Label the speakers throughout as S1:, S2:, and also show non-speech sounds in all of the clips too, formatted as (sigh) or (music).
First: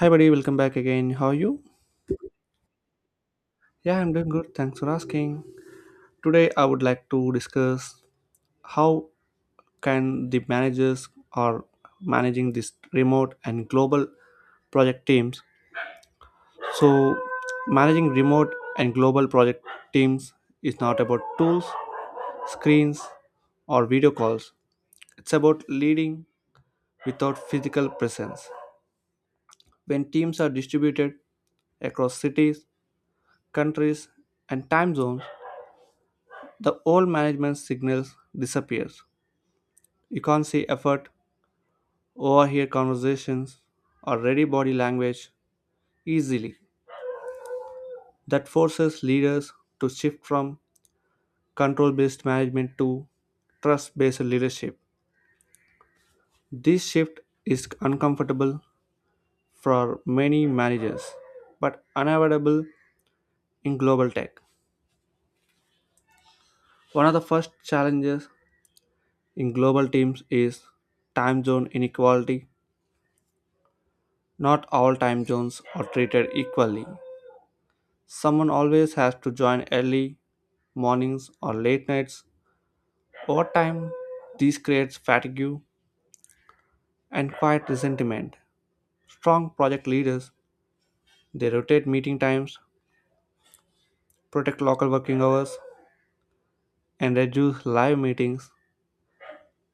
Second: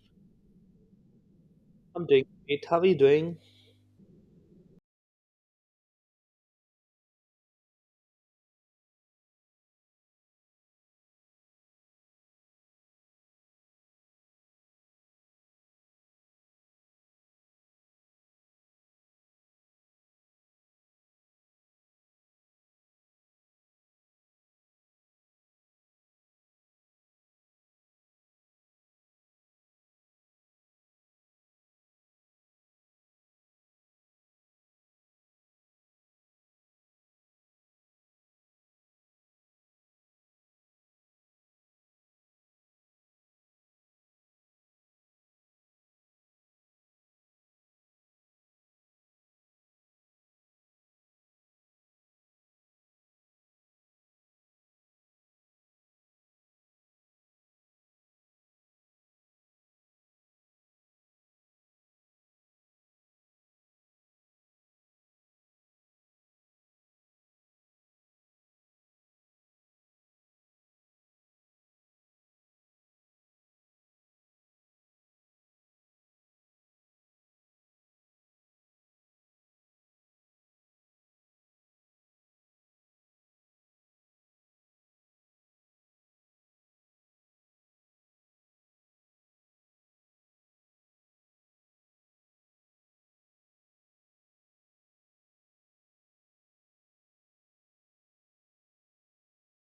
S1: Hi, buddy, welcome back again. How are you?
S2: I'm doing great. How are you doing?
S1: Yeah, I'm doing good. Thanks for asking. Today, I would like to discuss how can the managers are managing this remote and global project teams. So, managing remote and global project teams is not about tools, screens, or video calls. It's about leading without physical presence. When teams are distributed across cities, countries, and time zones, the old management signals disappears. You can't see effort, overhear conversations, or ready body language easily. That forces leaders to shift from control-based management to trust-based leadership. This shift is uncomfortable for many managers, but unavoidable in global tech. One of the first challenges in global teams is time zone inequality. Not all time zones are treated equally. Someone always has to join early mornings or late nights. Over time, this creates fatigue and quiet resentment. Strong project leaders, they rotate meeting times, protect local working hours, and reduce live meetings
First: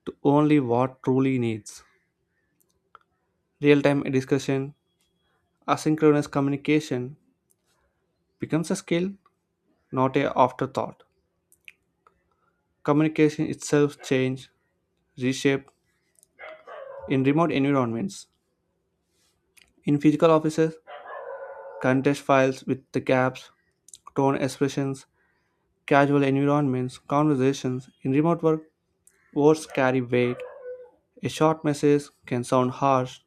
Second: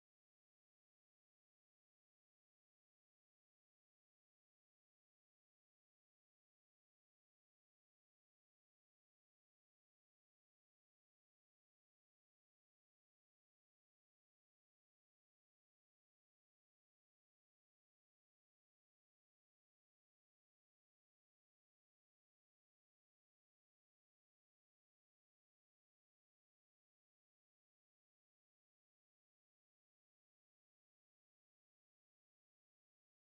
S1: to only what truly needs. Real-time discussion, asynchronous communication becomes a skill, not a afterthought. Communication itself change, reshape in remote environments. In physical offices, contest files with the gaps, tone expressions, casual environments, conversations. In remote work, words carry weight. A short message can sound harsh,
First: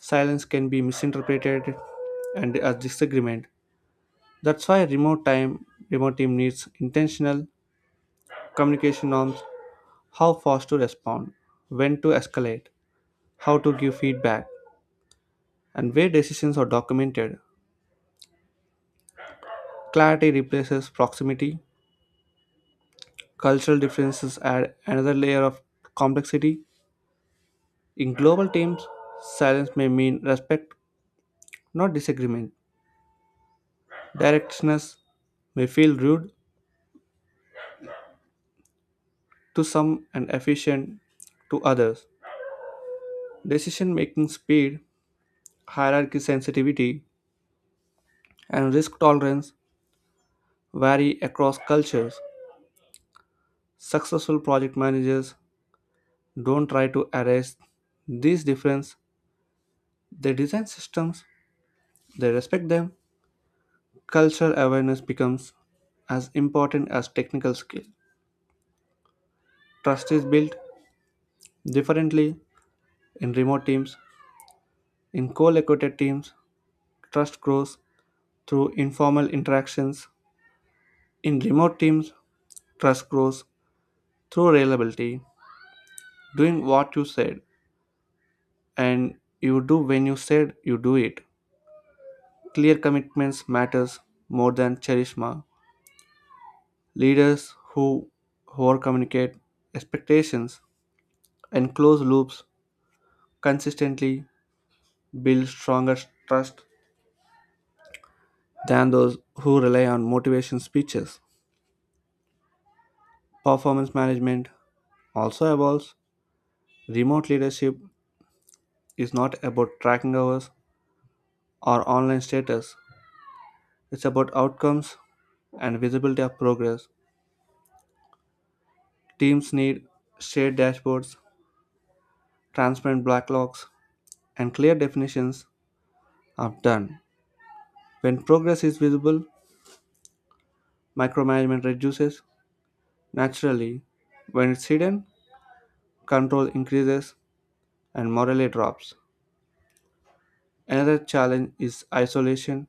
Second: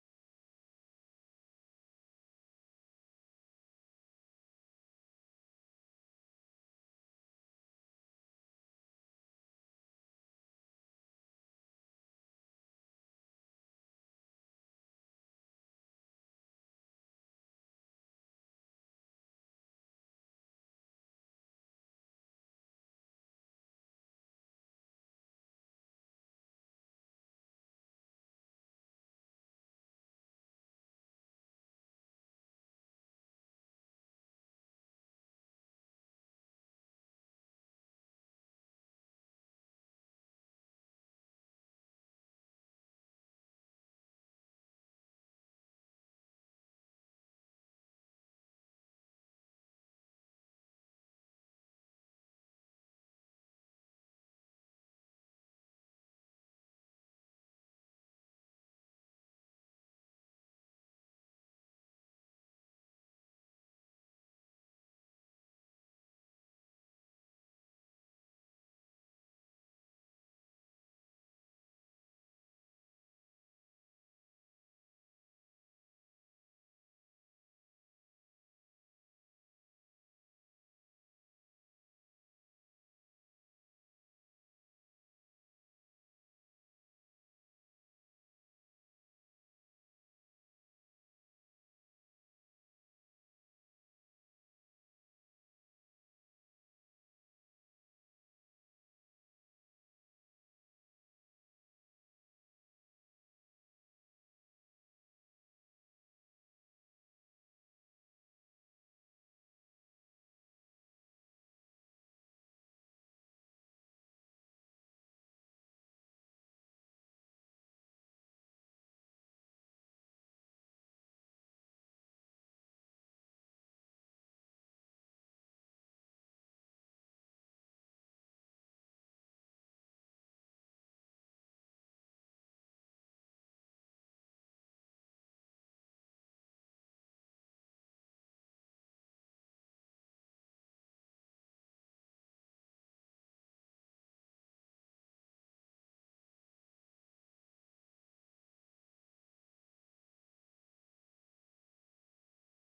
S1: silence can be misinterpreted, and as disagreement. That's why remote team needs intentional communication norms, how fast to respond, when to escalate, how to give feedback, and where decisions are documented. Clarity replaces proximity. Cultural differences add another layer of complexity. In global teams, silence may mean respect, not disagreement. Directness may feel rude to some and efficient to others. Decision making speed, hierarchy sensitivity, and risk tolerance vary across cultures. Successful project managers don't try to erase these differences, they design systems, they respect them. Cultural awareness becomes as important as technical skill. Trust is built differently in remote teams. In co located teams, trust grows through informal interactions. In remote teams, trust grows through reliability, doing what you said and you do when you said you do it. Clear commitments matters more than charisma. Leaders who over communicate expectations and close loops consistently build stronger trust than those who rely on motivation speeches. Performance management also evolves. Remote leadership is not about tracking hours or online status, it's about outcomes and visibility of progress. Teams need shared dashboards, transparent backlogs, and clear definitions of done. When progress is visible, micromanagement reduces naturally. When it's hidden, control increases and morale drops. Another challenge is isolation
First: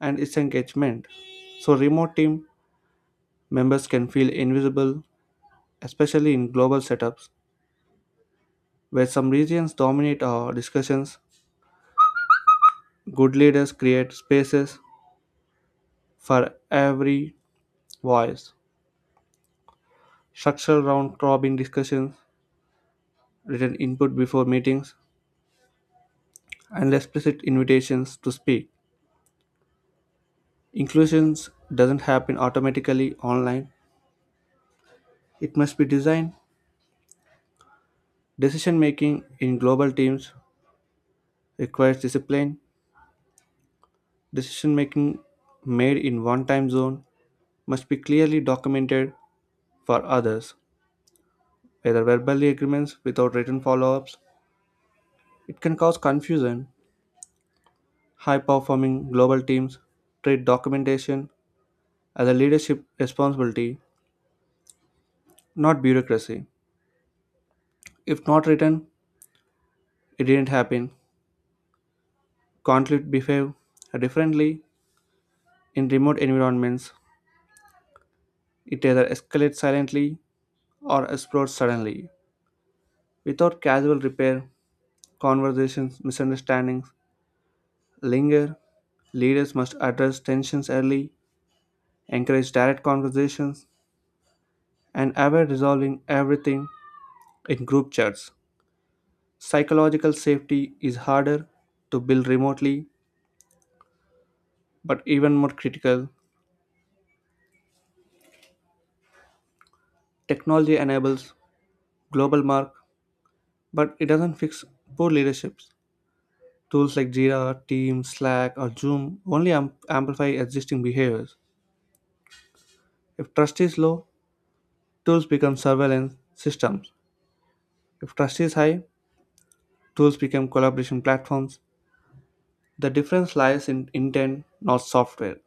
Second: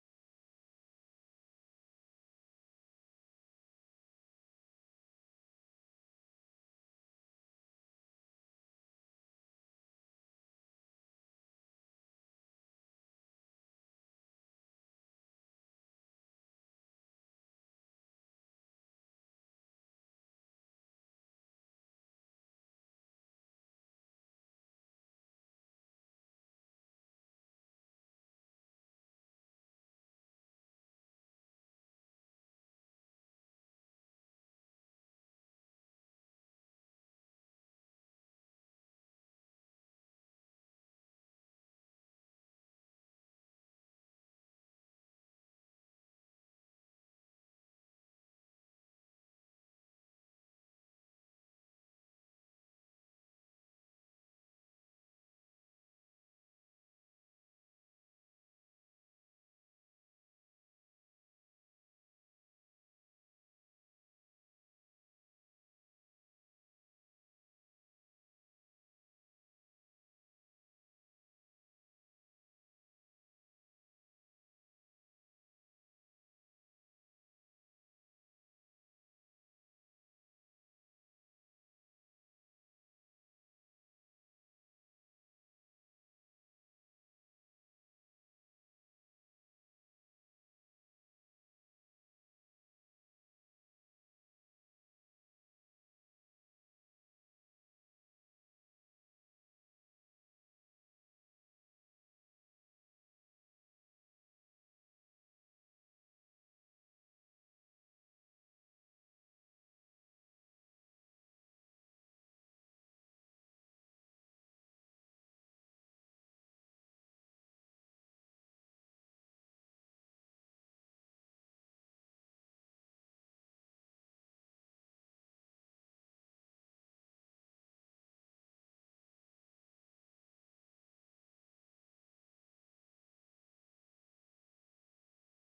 S1: and disengagement. So, remote team members can feel invisible, especially in global setups where some regions dominate our discussions. Good leaders create spaces for every voice, structural round robin discussions, written input before meetings, and explicit invitations to speak. Inclusion doesn't happen automatically online, it must be designed. Decision making in global teams requires discipline. Decision making made in one time zone must be clearly documented for others, whether verbally agreements without written follow ups. It can cause confusion. High performing global teams treat documentation as a leadership responsibility, not bureaucracy. If not written, it didn't happen. Conflict behave differently in remote environments. It either escalates silently or explodes suddenly. Without casual repair, conversations, misunderstandings, linger, leaders must address tensions early, encourage direct conversations, and avoid resolving everything in group chats. Psychological safety is harder to build remotely, but even more critical, technology enables global mark, but it doesn't fix poor leaderships. Tools like Jira, Teams, Slack, or Zoom only amplify existing behaviors. If trust is low, tools become surveillance systems. If trust is high, tools become collaboration platforms. The difference lies in intent, not software.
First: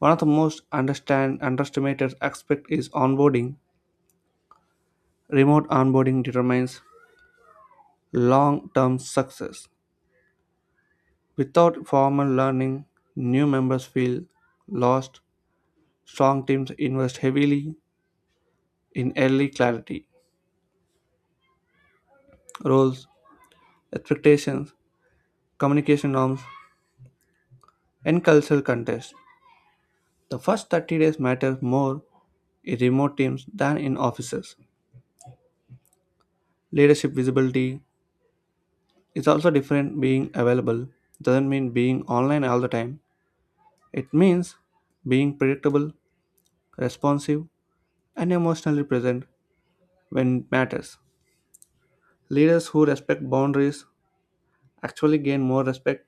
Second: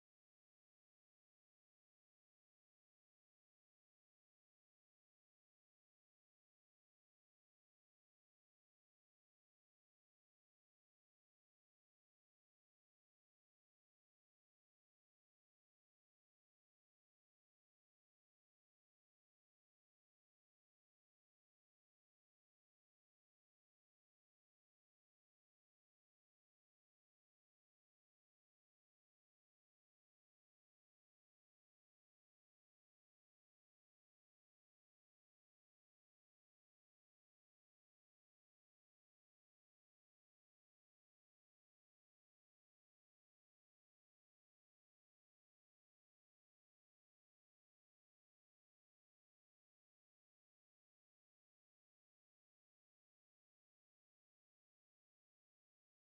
S1: One of the most underestimated aspect is onboarding. Remote onboarding determines long-term success. Without formal learning, new members feel lost. Strong teams invest heavily in early clarity, roles, expectations, communication norms, and cultural context. The first 30 days matter more in remote teams than in offices. Leadership visibility, it's also different being available. Doesn't mean being online all the time. It means being predictable, responsive, and emotionally present when it matters. Leaders who respect boundaries actually gain more respect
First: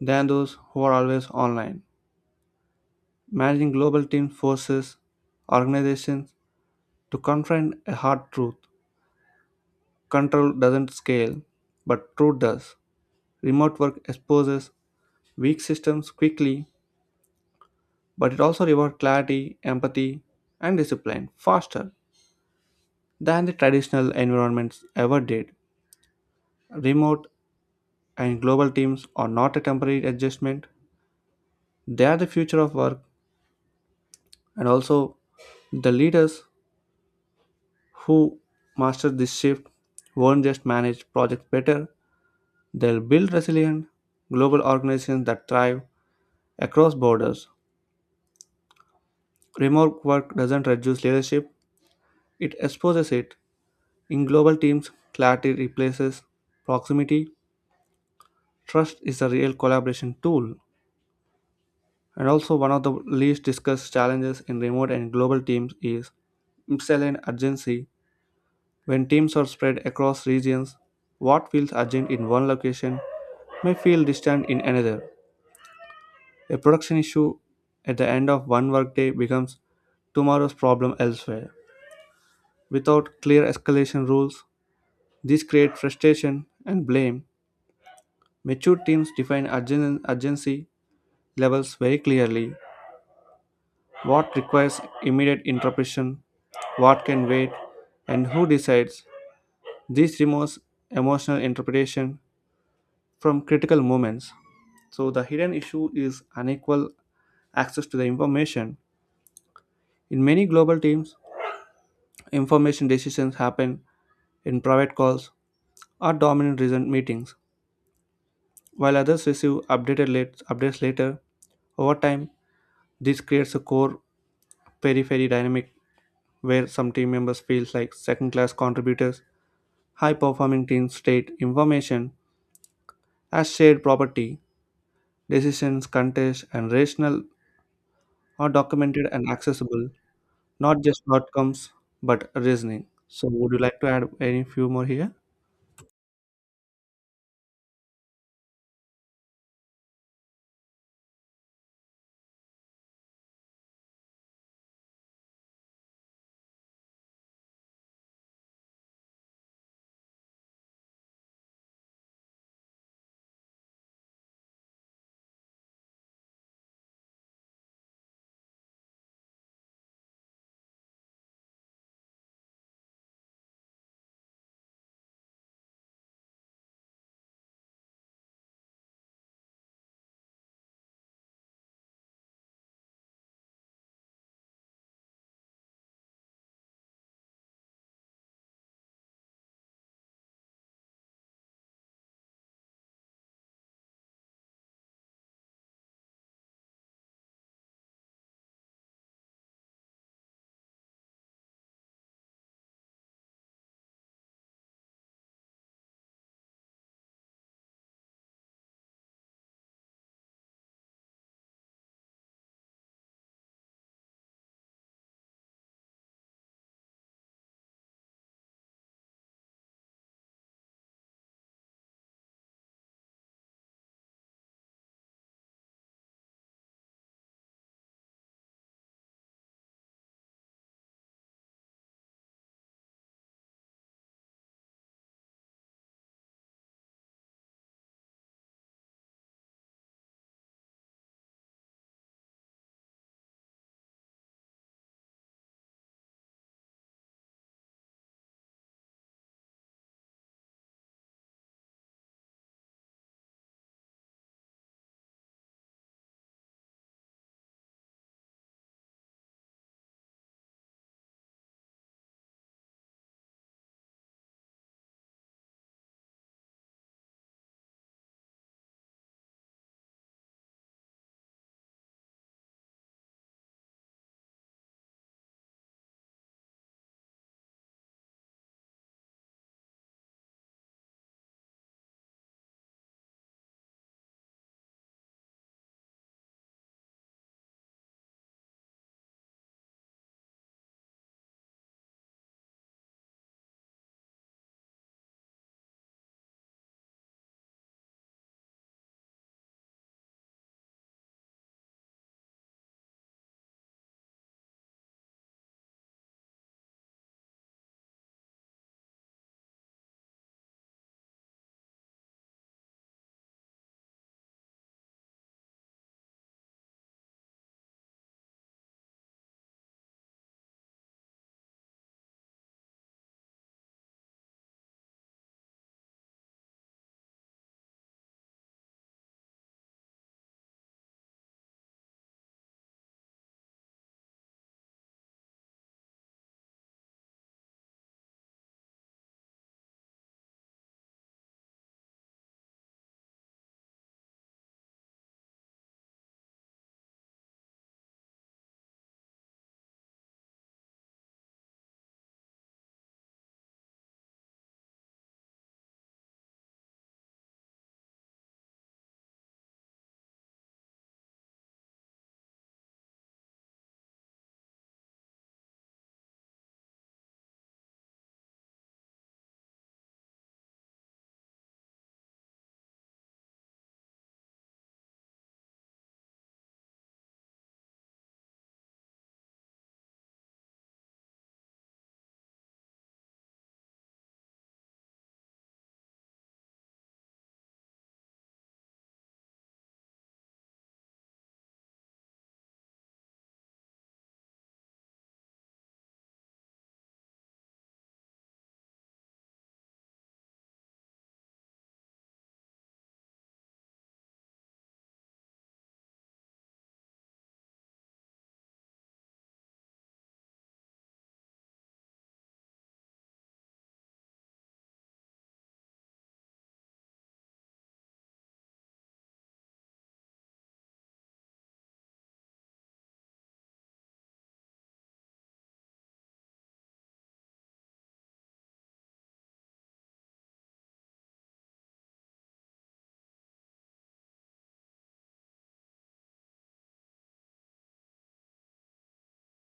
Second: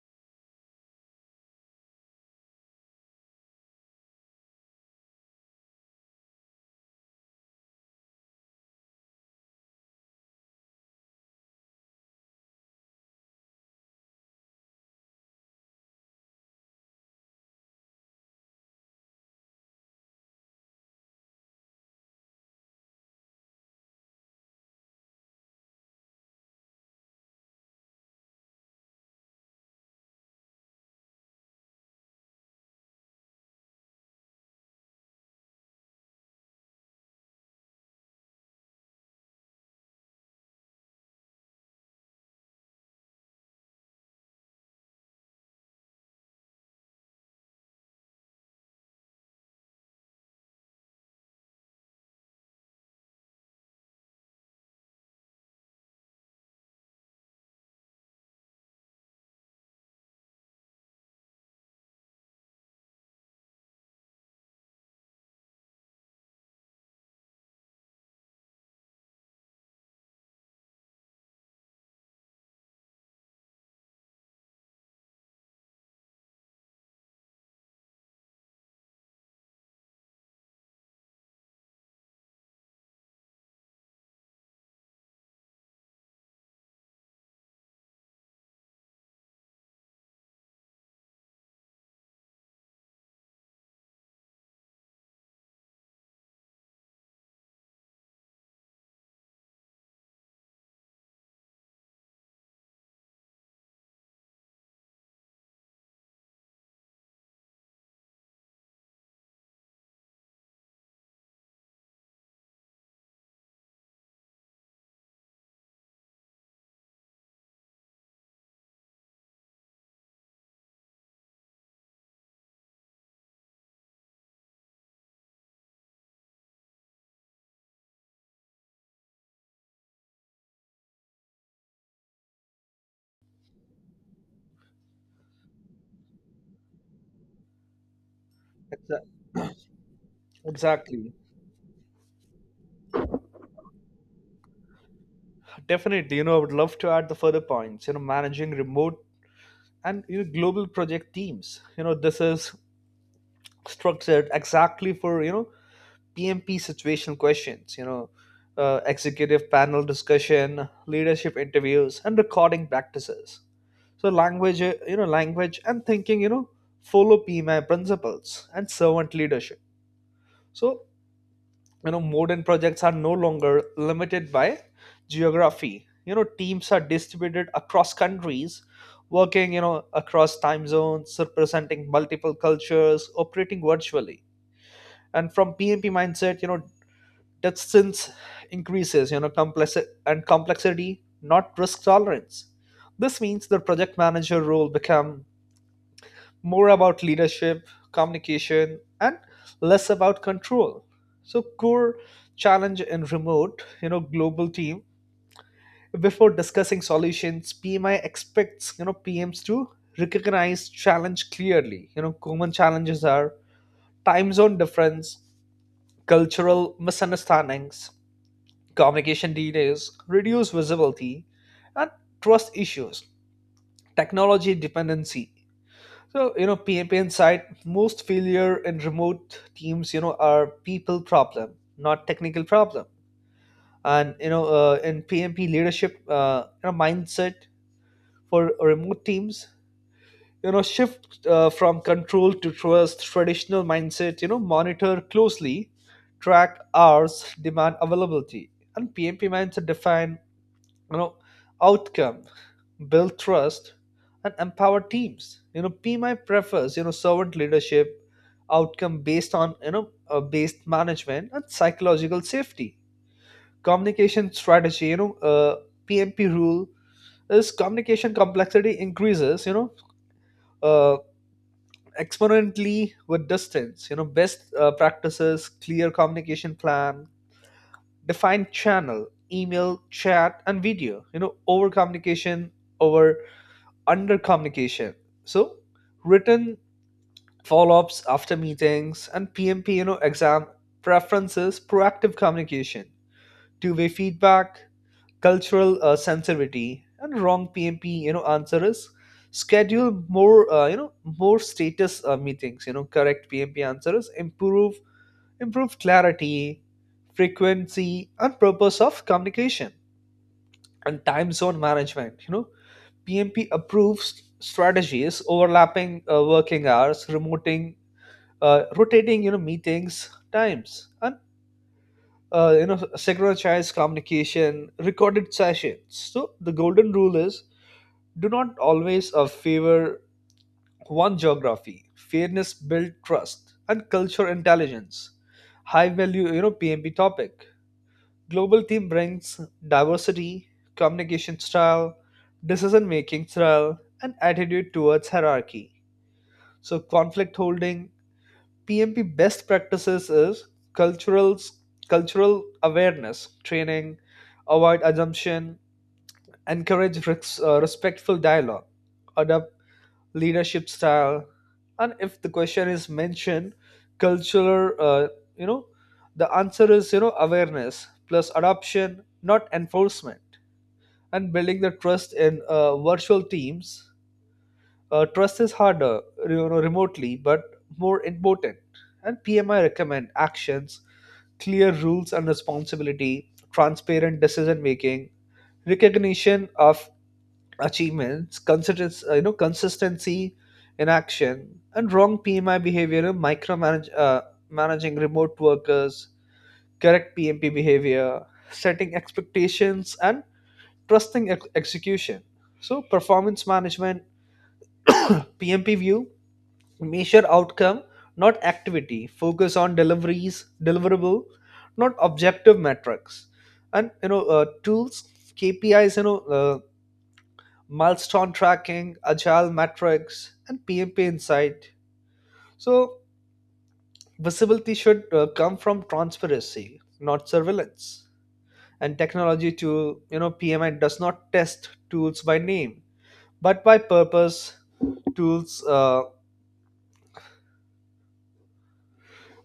S1: than those who are always online. Managing global team forces organizations to confront a hard truth. Control doesn't scale, but truth does. Remote work exposes weak systems quickly but it also rewards clarity, empathy, and discipline faster than the traditional environments ever did. Remote and global teams are not a temporary adjustment, they are the future of work, and also the leaders who master this shift won't just manage projects better, they'll build resilient global organizations that thrive across borders. Remote work doesn't reduce leadership, it exposes it. In global teams, clarity replaces proximity. Trust is a real collaboration tool. And also, one of the least discussed challenges in remote and global teams is misaligned urgency. When teams are spread across regions, what feels urgent in one location may feel distant in another. A production issue at the end of one workday becomes tomorrow's problem elsewhere. Without clear escalation rules, this creates frustration and blame. Mature teams define urgency levels very clearly, what requires immediate interpretation, what can wait, and who decides. This removes emotional interpretation from critical moments. So, the hidden issue is unequal access to the information. In many global teams, information decisions happen in private calls or dominant reason meetings, while others updates later. Over time, this creates a core periphery dynamic where some team members feel like second class contributors. High performing teams state information as shared property, decisions, contests, and rational are
S2: Exa-
S1: documented and accessible, not just
S2: Exactly.
S1: outcomes but reasoning. So, would you like to add any few more here?
S2: Definitely. I would love to add the further points. Managing remote and global project teams. This is structured exactly for PMP situational questions. Executive panel discussion, leadership interviews, and recording practices. So language and thinking. Follow PMI principles and servant leadership. So modern projects are no longer limited by geography. Teams are distributed across countries, working across time zones, representing multiple cultures, operating virtually, and from pmp mindset, distance increases complexity, not risk tolerance. This means the project manager role become more about leadership, communication, and less about control. So, core challenge in remote, global team. Before discussing solutions, PMI expects PMs to recognize challenge clearly. Common challenges are time zone difference, cultural misunderstandings, communication delays, reduced visibility, and trust issues, technology dependency. So, PAPN side, most failure in remote teams, are people problem, not technical problem. And, in PMP leadership, mindset for remote teams, shift from control to trust. Traditional mindset, monitor closely, track hours, demand availability. And PMP mindset define you know outcome, build trust and empower teams. PMI prefers servant leadership, outcome based on you know based management and psychological safety. Communication strategy, PMP rule is communication complexity increases uh, exponentially with distance. Best practices: clear communication plan, defined channel, email, chat and video, over communication over under communication. So written follow-ups after meetings, and PMP, exam preferences: proactive communication, two-way feedback, cultural sensitivity. And wrong PMP, answer is schedule more status meetings. Correct PMP answer is improve clarity, frequency, and purpose of communication, and time zone management. PMP approves strategies: overlapping working hours, rotating, meetings times, and synchronized communication, recorded sessions. So the golden rule is: do not always favor one geography. Fairness build trust and culture intelligence. High value, PMP topic. Global team brings diversity, communication style, decision making style, and attitude towards hierarchy. So, conflict holding, PMP best practices is cultural awareness training, avoid assumption, encourage respectful dialogue, adopt leadership style. And if the question is mentioned cultural, you know the answer is awareness plus adoption, not enforcement. And building the trust in virtual teams, trust is harder remotely, but more important. And PMI recommend actions: clear rules and responsibility, transparent decision making, recognition of achievements, consistency in action. And wrong PMI behavior, in micromanage, managing remote workers. Correct PMP behavior: setting expectations, and trusting execution. So, performance management, PMP view: measure outcome, not activity. Focus on deliverable, not objective metrics. And tools, KPIs. Milestone tracking, agile metrics, and PMP insight. So, visibility should come from transparency, not surveillance. And technology to, PMI does not test tools by name, but by purpose. tools, uh,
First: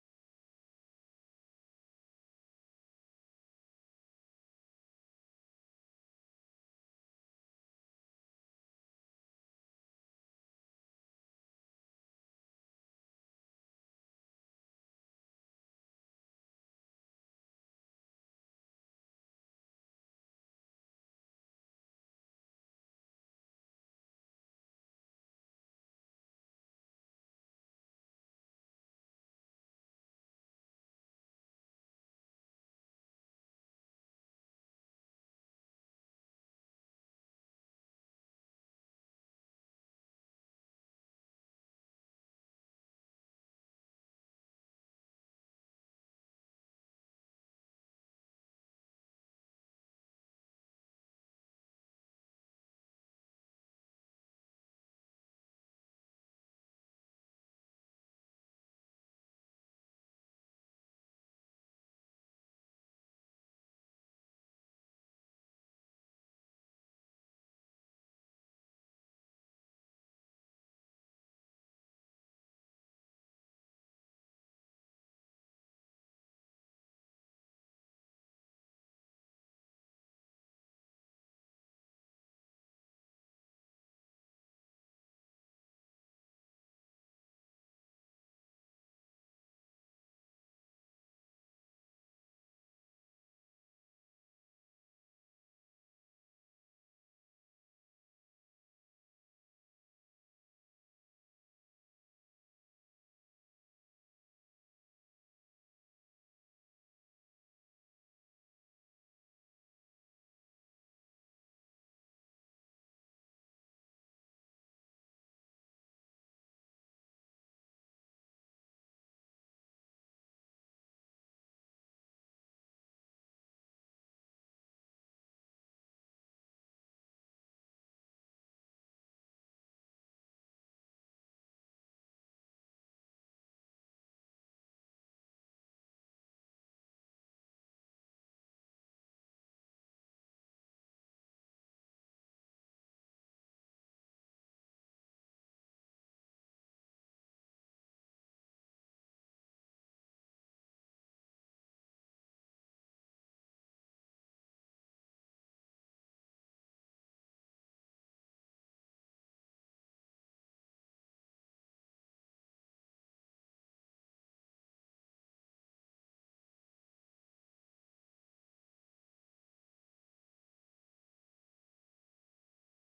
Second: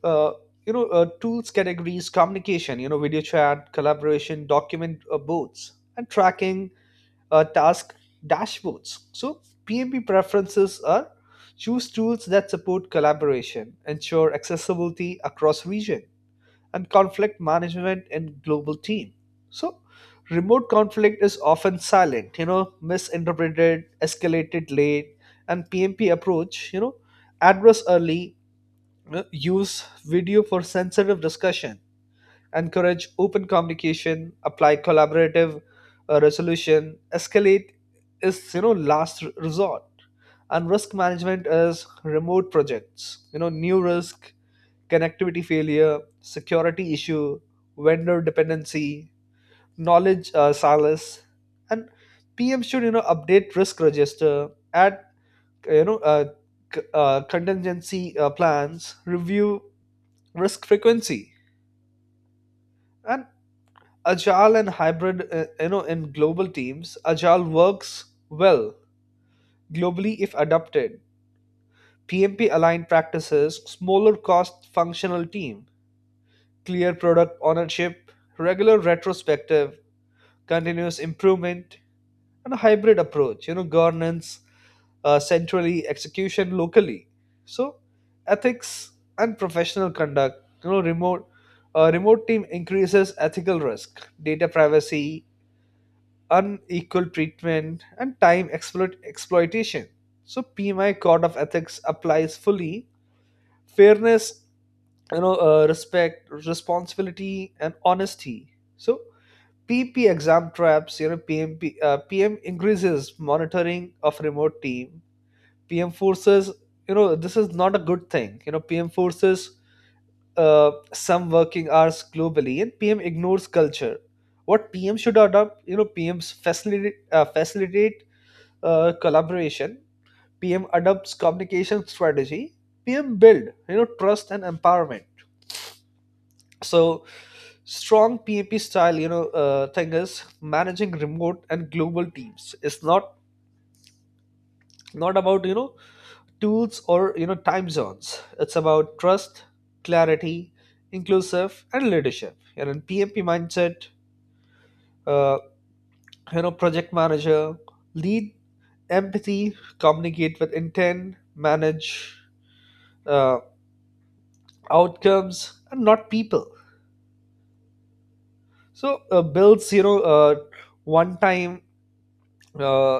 S2: uh, Tools categories: communication, video chat, collaboration, document boards, and tracking task dashboards. So PMP preferences are choose tools that support collaboration, ensure accessibility across region, and conflict management in global team. So remote conflict is often silent, misinterpreted, escalated late. And PMP approach, address early, use video for sensitive discussion, encourage open communication, apply collaborative resolution, escalate is last resort. And risk management is remote projects. New risk: connectivity failure, security issue, vendor dependency, knowledge solace. And PM should update risk register, add uh, you know uh, contingency plans, review risk frequency. And agile and hybrid, in global teams agile works well globally if adopted. PMP aligned practices: smaller cost functional team, clear product ownership, regular retrospective, continuous improvement. And a hybrid approach: governance centrally, execution locally. So, ethics and professional conduct. Remote team increases ethical risk: data privacy, unequal treatment, and time exploitation. So PMI Code of Ethics applies fully: fairness, respect, responsibility, and honesty. So PP exam traps: PMP, PM increases monitoring of remote team. PM forces, this is not a good thing. PM forces some working hours globally, and PM ignores culture. What PM should adopt: PMs facilitate collaboration. PM adopts communication strategy. PM build trust and empowerment. So, strong pap style, thing is managing remote and global teams. It's not about tools or time zones. It's about trust, clarity, inclusive, and leadership. And in pmp mindset, uh, project manager lead empathy, communicate with intent, manage uh, outcomes and not people. So builds, one time. uh,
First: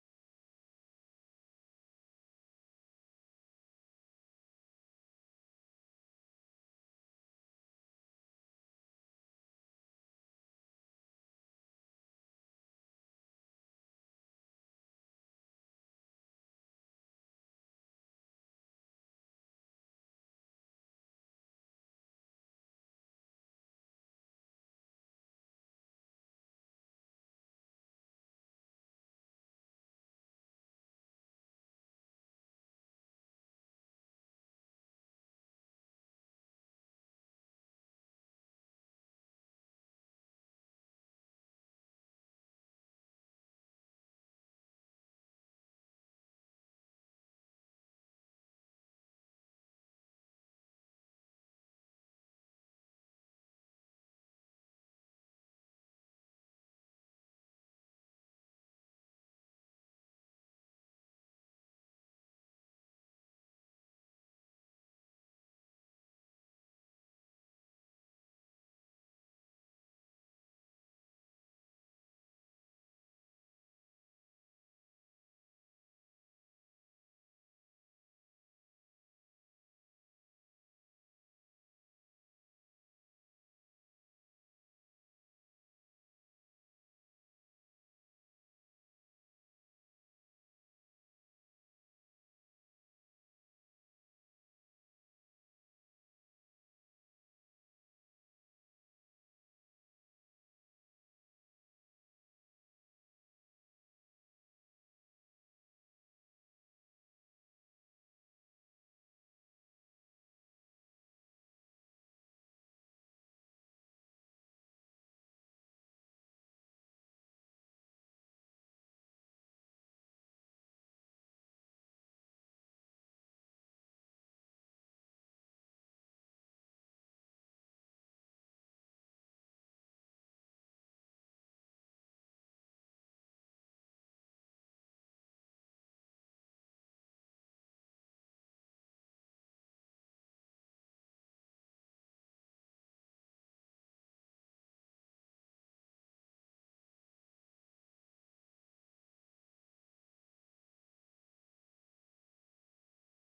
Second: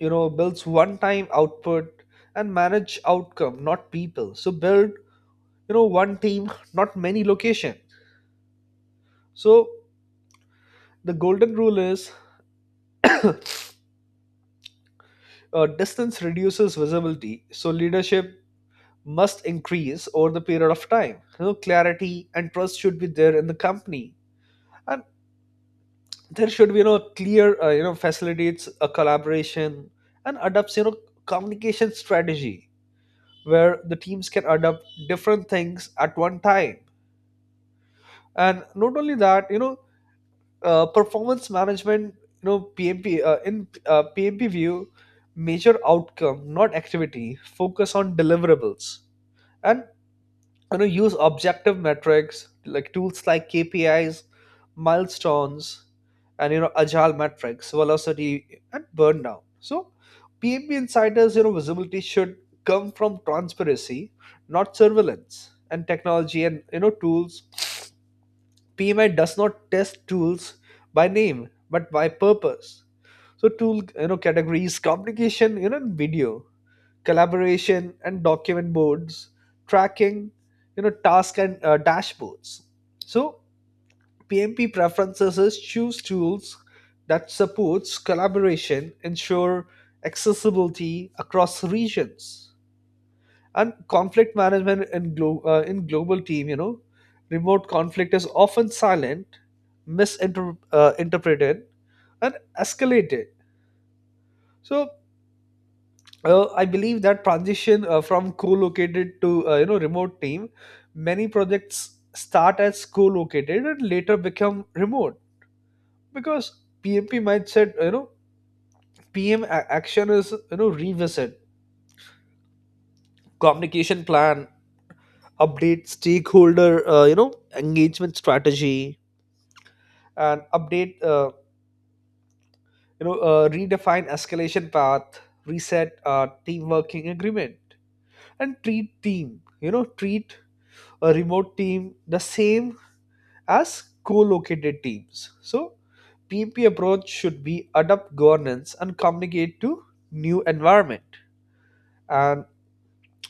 S2: Builds one time output and manage outcome, not people. So build one team, not many locations. So, the golden rule is (coughs) uh, distance reduces visibility, so leadership must increase over the period of time. Clarity and trust should be there in the company. And there should be clear, facilitates a collaboration, and adopts communication strategy where the teams can adopt different things at one time. And not only that, performance management, pmp view: measure outcome, not activity. Focus on deliverables, and use objective metrics like tools, like kpis, milestones, and agile metrics velocity and burn down. So PMB insiders, visibility should come from transparency, not surveillance. And technology, and tools, PMI does not test tools by name, but by purpose. So tool categories: communication, and video, collaboration and document boards, tracking, task and dashboards. So PMP preferences is choose tools that supports collaboration, ensure accessibility across regions, and conflict management in global team. Remote conflict is often silent, misinterpreted, interpreted and escalated. So I believe that transition from co-located to remote team. Many projects start as co-located and later become remote, because PMP mindset, PM action is revisit communication plan, update stakeholder, engagement strategy, and update you know redefine escalation path, reset team working agreement, and treat a remote team the same as co-located teams. So PMP approach should be adapt governance and communicate to new environment, and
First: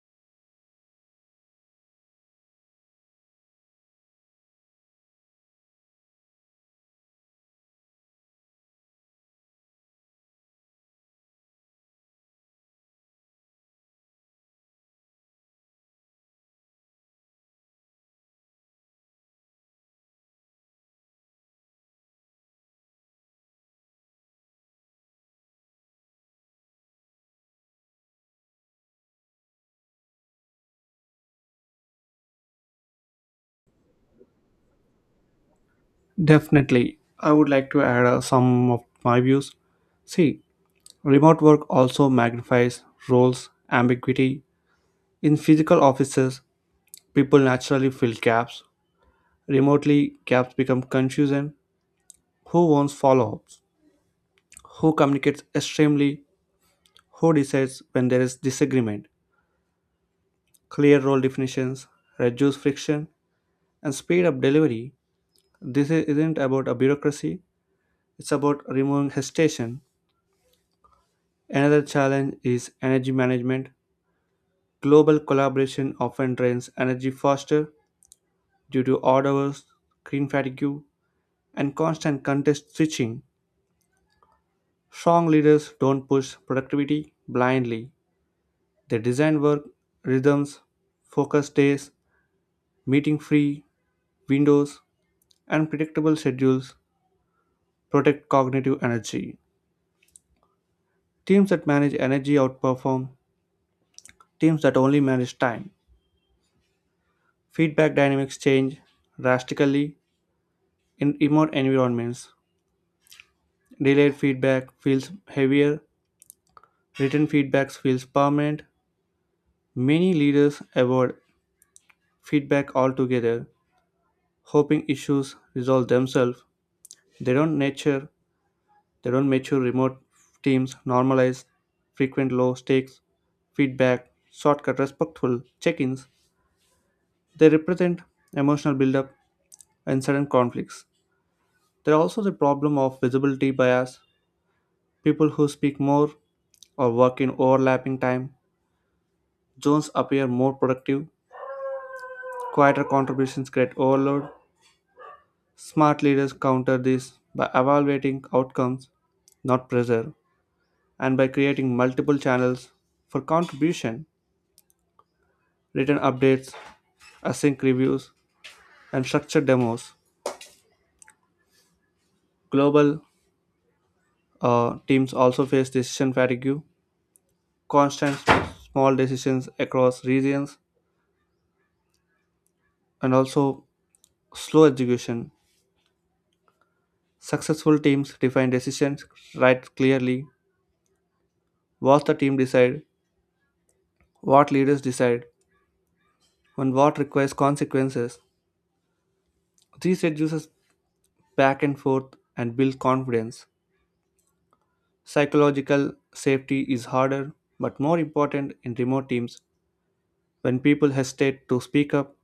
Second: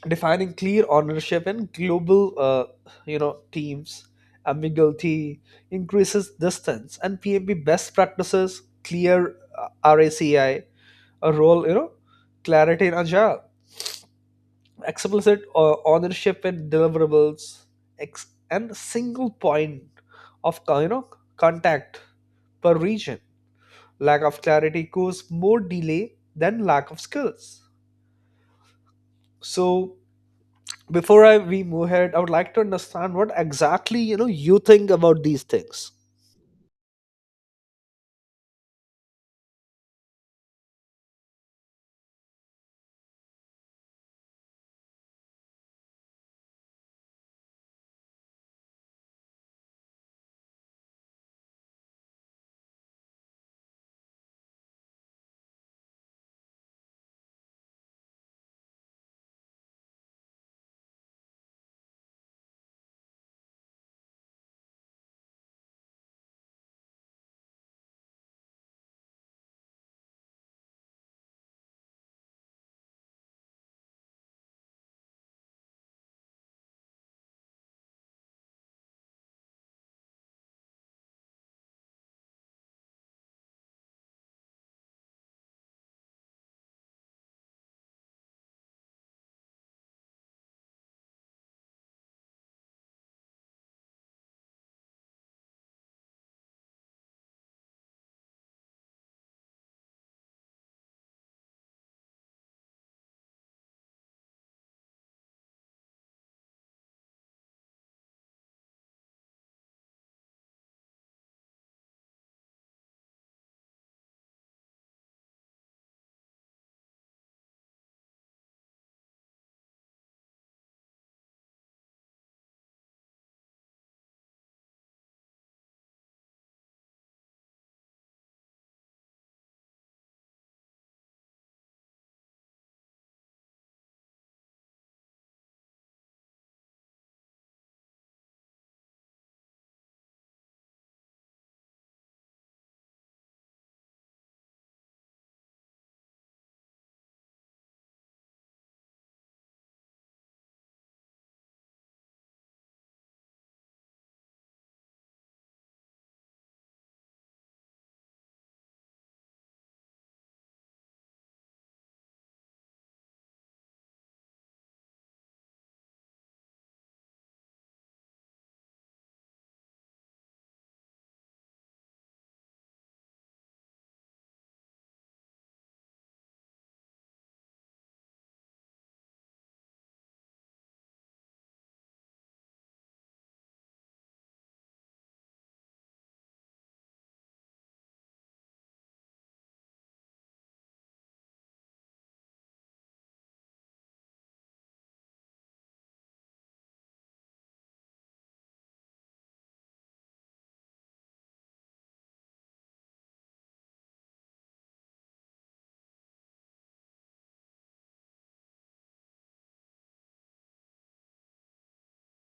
S2: defining clear ownership in global, teams. Ambiguity increases distance. And PMP best practices: clear RACI, a C I, a role clarity in agile, explicit ownership in deliverables, and single point of contact per region. Lack of clarity causes more delay than lack of skills. So before we move ahead, I would like to understand what exactly you think about these things.
S1: Definitely. I would like to add some of my views. See, remote work also magnifies roles ambiguity. In physical offices, people naturally fill gaps. Remotely, gaps become confusion, who wants follow ups, who communicates extremely, who decides when there is disagreement. Clear role definitions reduce friction and speed up delivery. This isn't about a bureaucracy, it's about removing hesitation. Another challenge is energy management. Global collaboration often drains energy faster due to odd hours, screen fatigue, and constant context switching. Strong leaders don't push productivity blindly. They designed work rhythms, focus days, meeting free windows, and predictable schedules protect cognitive energy. Teams that manage energy outperform teams that only manage time. Feedback dynamics change drastically in remote environments. Delayed feedback feels heavier, written feedback feels permanent. Many leaders avoid feedback altogether, hoping issues resolve themselves. They don't nurture They don't mature remote teams, normalize frequent low stakes feedback, shortcut respectful check ins. They represent emotional buildup and sudden conflicts. There are also the problem of visibility bias. People who speak more or work in overlapping time zones appear more productive. Quieter contributions create overload. Smart leaders counter this by evaluating outcomes, not pressure, and by creating multiple channels for contribution, written updates, async reviews, and structured demos. Global teams also face decision fatigue, constant small decisions across regions, and also slow execution. Successful teams define decisions right clearly, what the team decide, what leaders decide, and what requires consequences. This reduces back and forth and builds confidence. Psychological safety is harder but more important in remote teams when people hesitate to speak up.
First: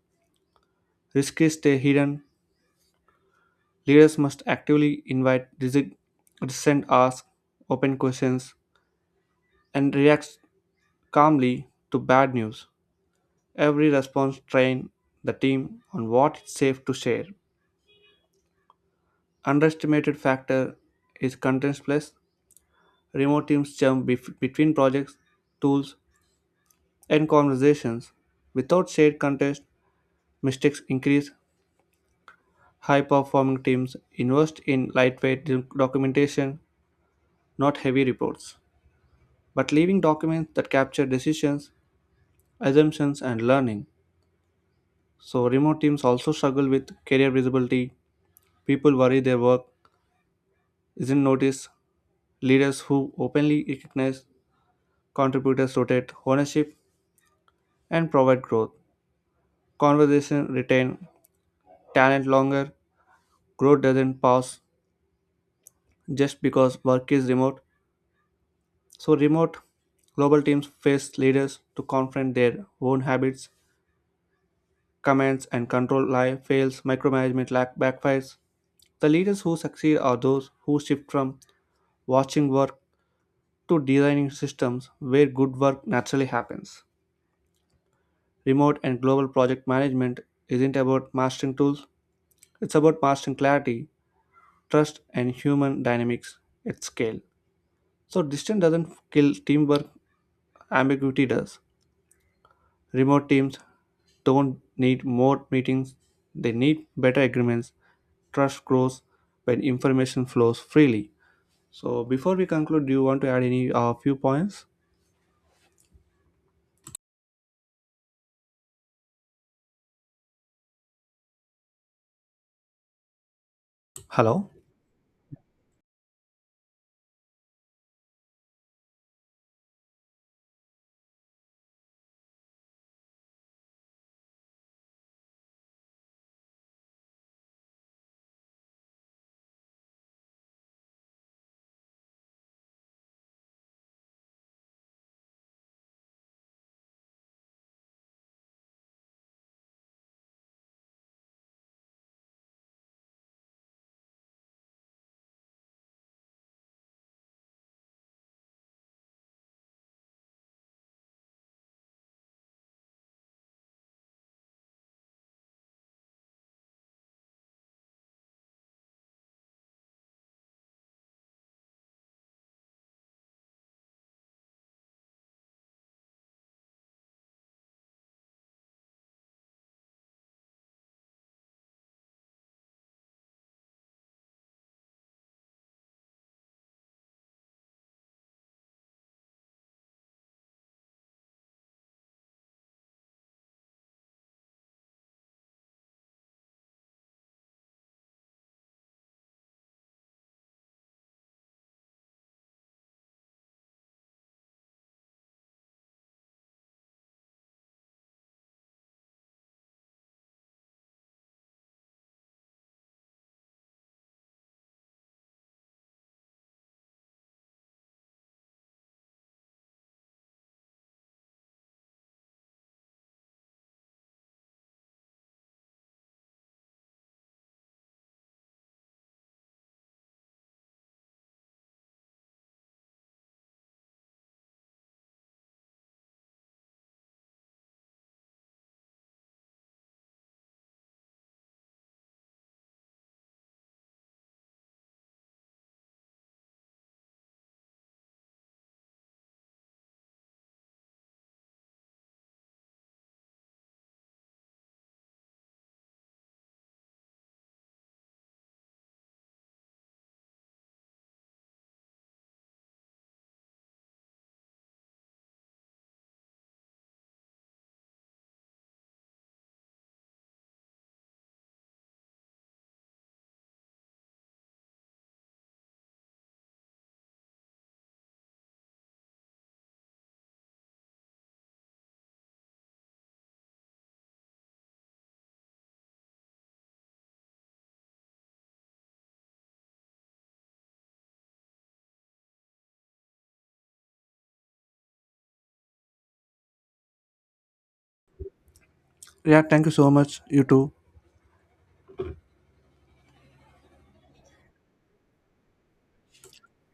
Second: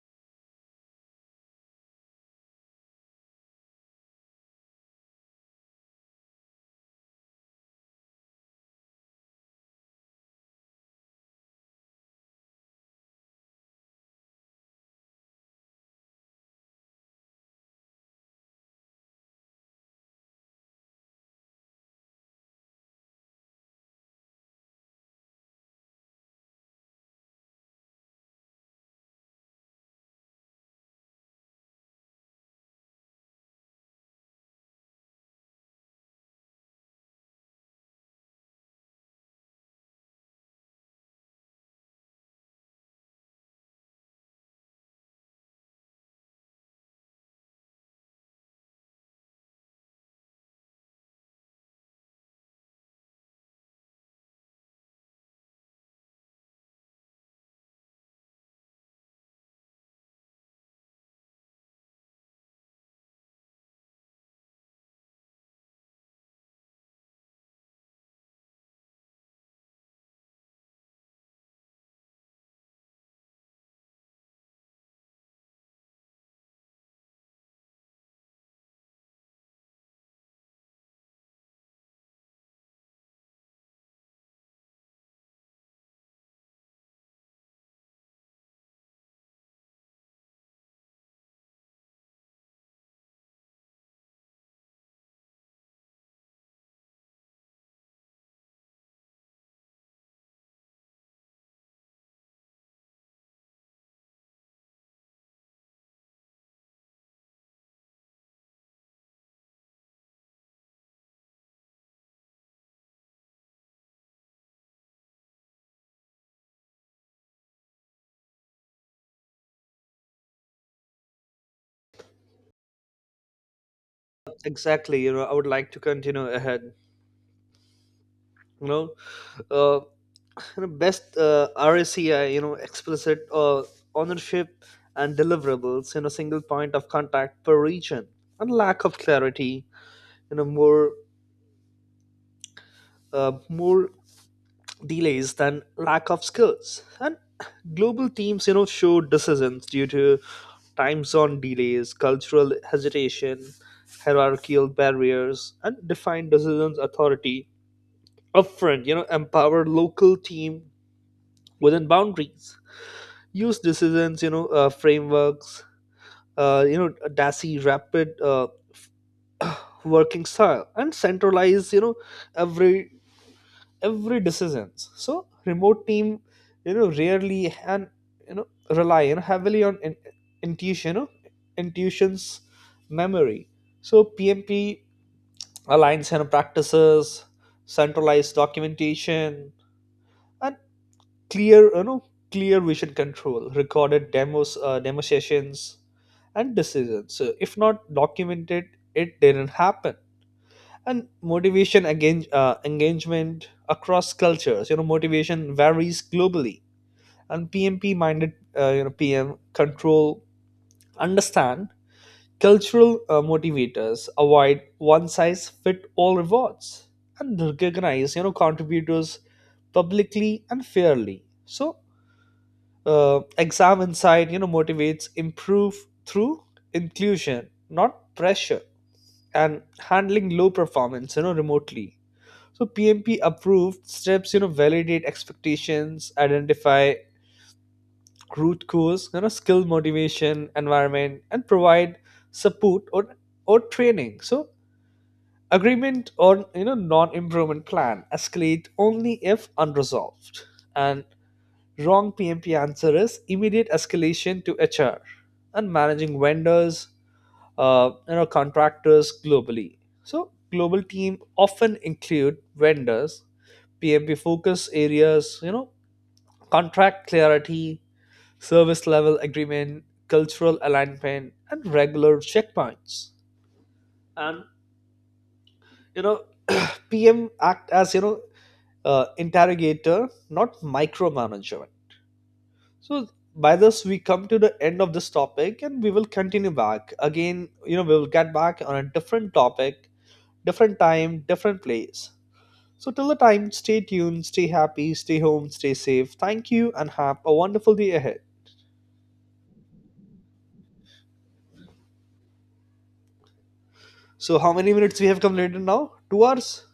S1: Risks stay hidden. Leaders must actively invite dissent, ask open questions, and react calmly to bad news. Every response train the team on what is safe to share. Underestimated factor is content plus. Remote teams jump between projects, tools, and conversations. Without shared context, mistakes increase. High performing teams invest in lightweight documentation, not heavy reports, but leaving documents that capture decisions, assumptions, and learning. So, remote teams also struggle with career visibility. People worry their work isn't noticed. Leaders who openly recognize contributors rotate ownership and provide growth. Conversation retain talent longer. Growth doesn't pause just because work is remote. So, remote global teams face leaders to confront their own habits, commands, and control lie fails. Micromanagement lack backfires. The leaders who succeed are those who shift from watching work to designing systems where good work naturally happens. Remote and global project management isn't about mastering tools, it's about mastering clarity, trust, and human dynamics at scale. So, distance doesn't kill teamwork, ambiguity does. Remote teams don't need more meetings, they need better agreements. Trust grows when information flows freely. So before we conclude, do you want to add any few points? Hello.
S2: Exactly. I would like to continue ahead. you know uh, Kind of best, RSCI, explicit ownership and deliverables in a single point of contact per region. And lack of clarity, you know, more more delays than lack of skills. And global teams, show decisions due to time zone delays, cultural hesitation, hierarchical barriers. And define decisions authority upfront, empower local team within boundaries, use decisions frameworks, dassy rapid working style, and centralize every every decisions. So remote team rarely, and rely heavily on intuition, intuition's memory. So PMP aligns, practices: centralized documentation, and clear you know clear vision control, recorded demo sessions and decisions. So if not documented, it didn't happen. And motivation, again, engagement across cultures. Motivation varies globally. And PMP minded, PM control: understand cultural motivators, avoid one size fit all rewards, and recognize contributors publicly and fairly. So exam inside, motivates improve through inclusion, not pressure. And handling low performance remotely. So PMP approved steps: validate expectations, identify root cause, skill motivation environment, and provide support, or training. So agreement on non improvement plan, escalate only if unresolved. And wrong PMP answer is immediate escalation to HR. And managing vendors, contractors globally. So global team often include vendors. PMP focus areas: contract clarity, service level agreement, cultural alignment, and regular checkpoints. And you know, PM act as interrogator, not micromanager. So by this we come to the end of this topic, and we will continue back. Again, we will get back on a different topic, different time, different place. So till the time, stay tuned, stay happy, stay home, stay safe. Thank you, and have a wonderful day ahead.
S1: Yeah, thank you so much. You too.
S2: So how many minutes we have completed now? 2 hours?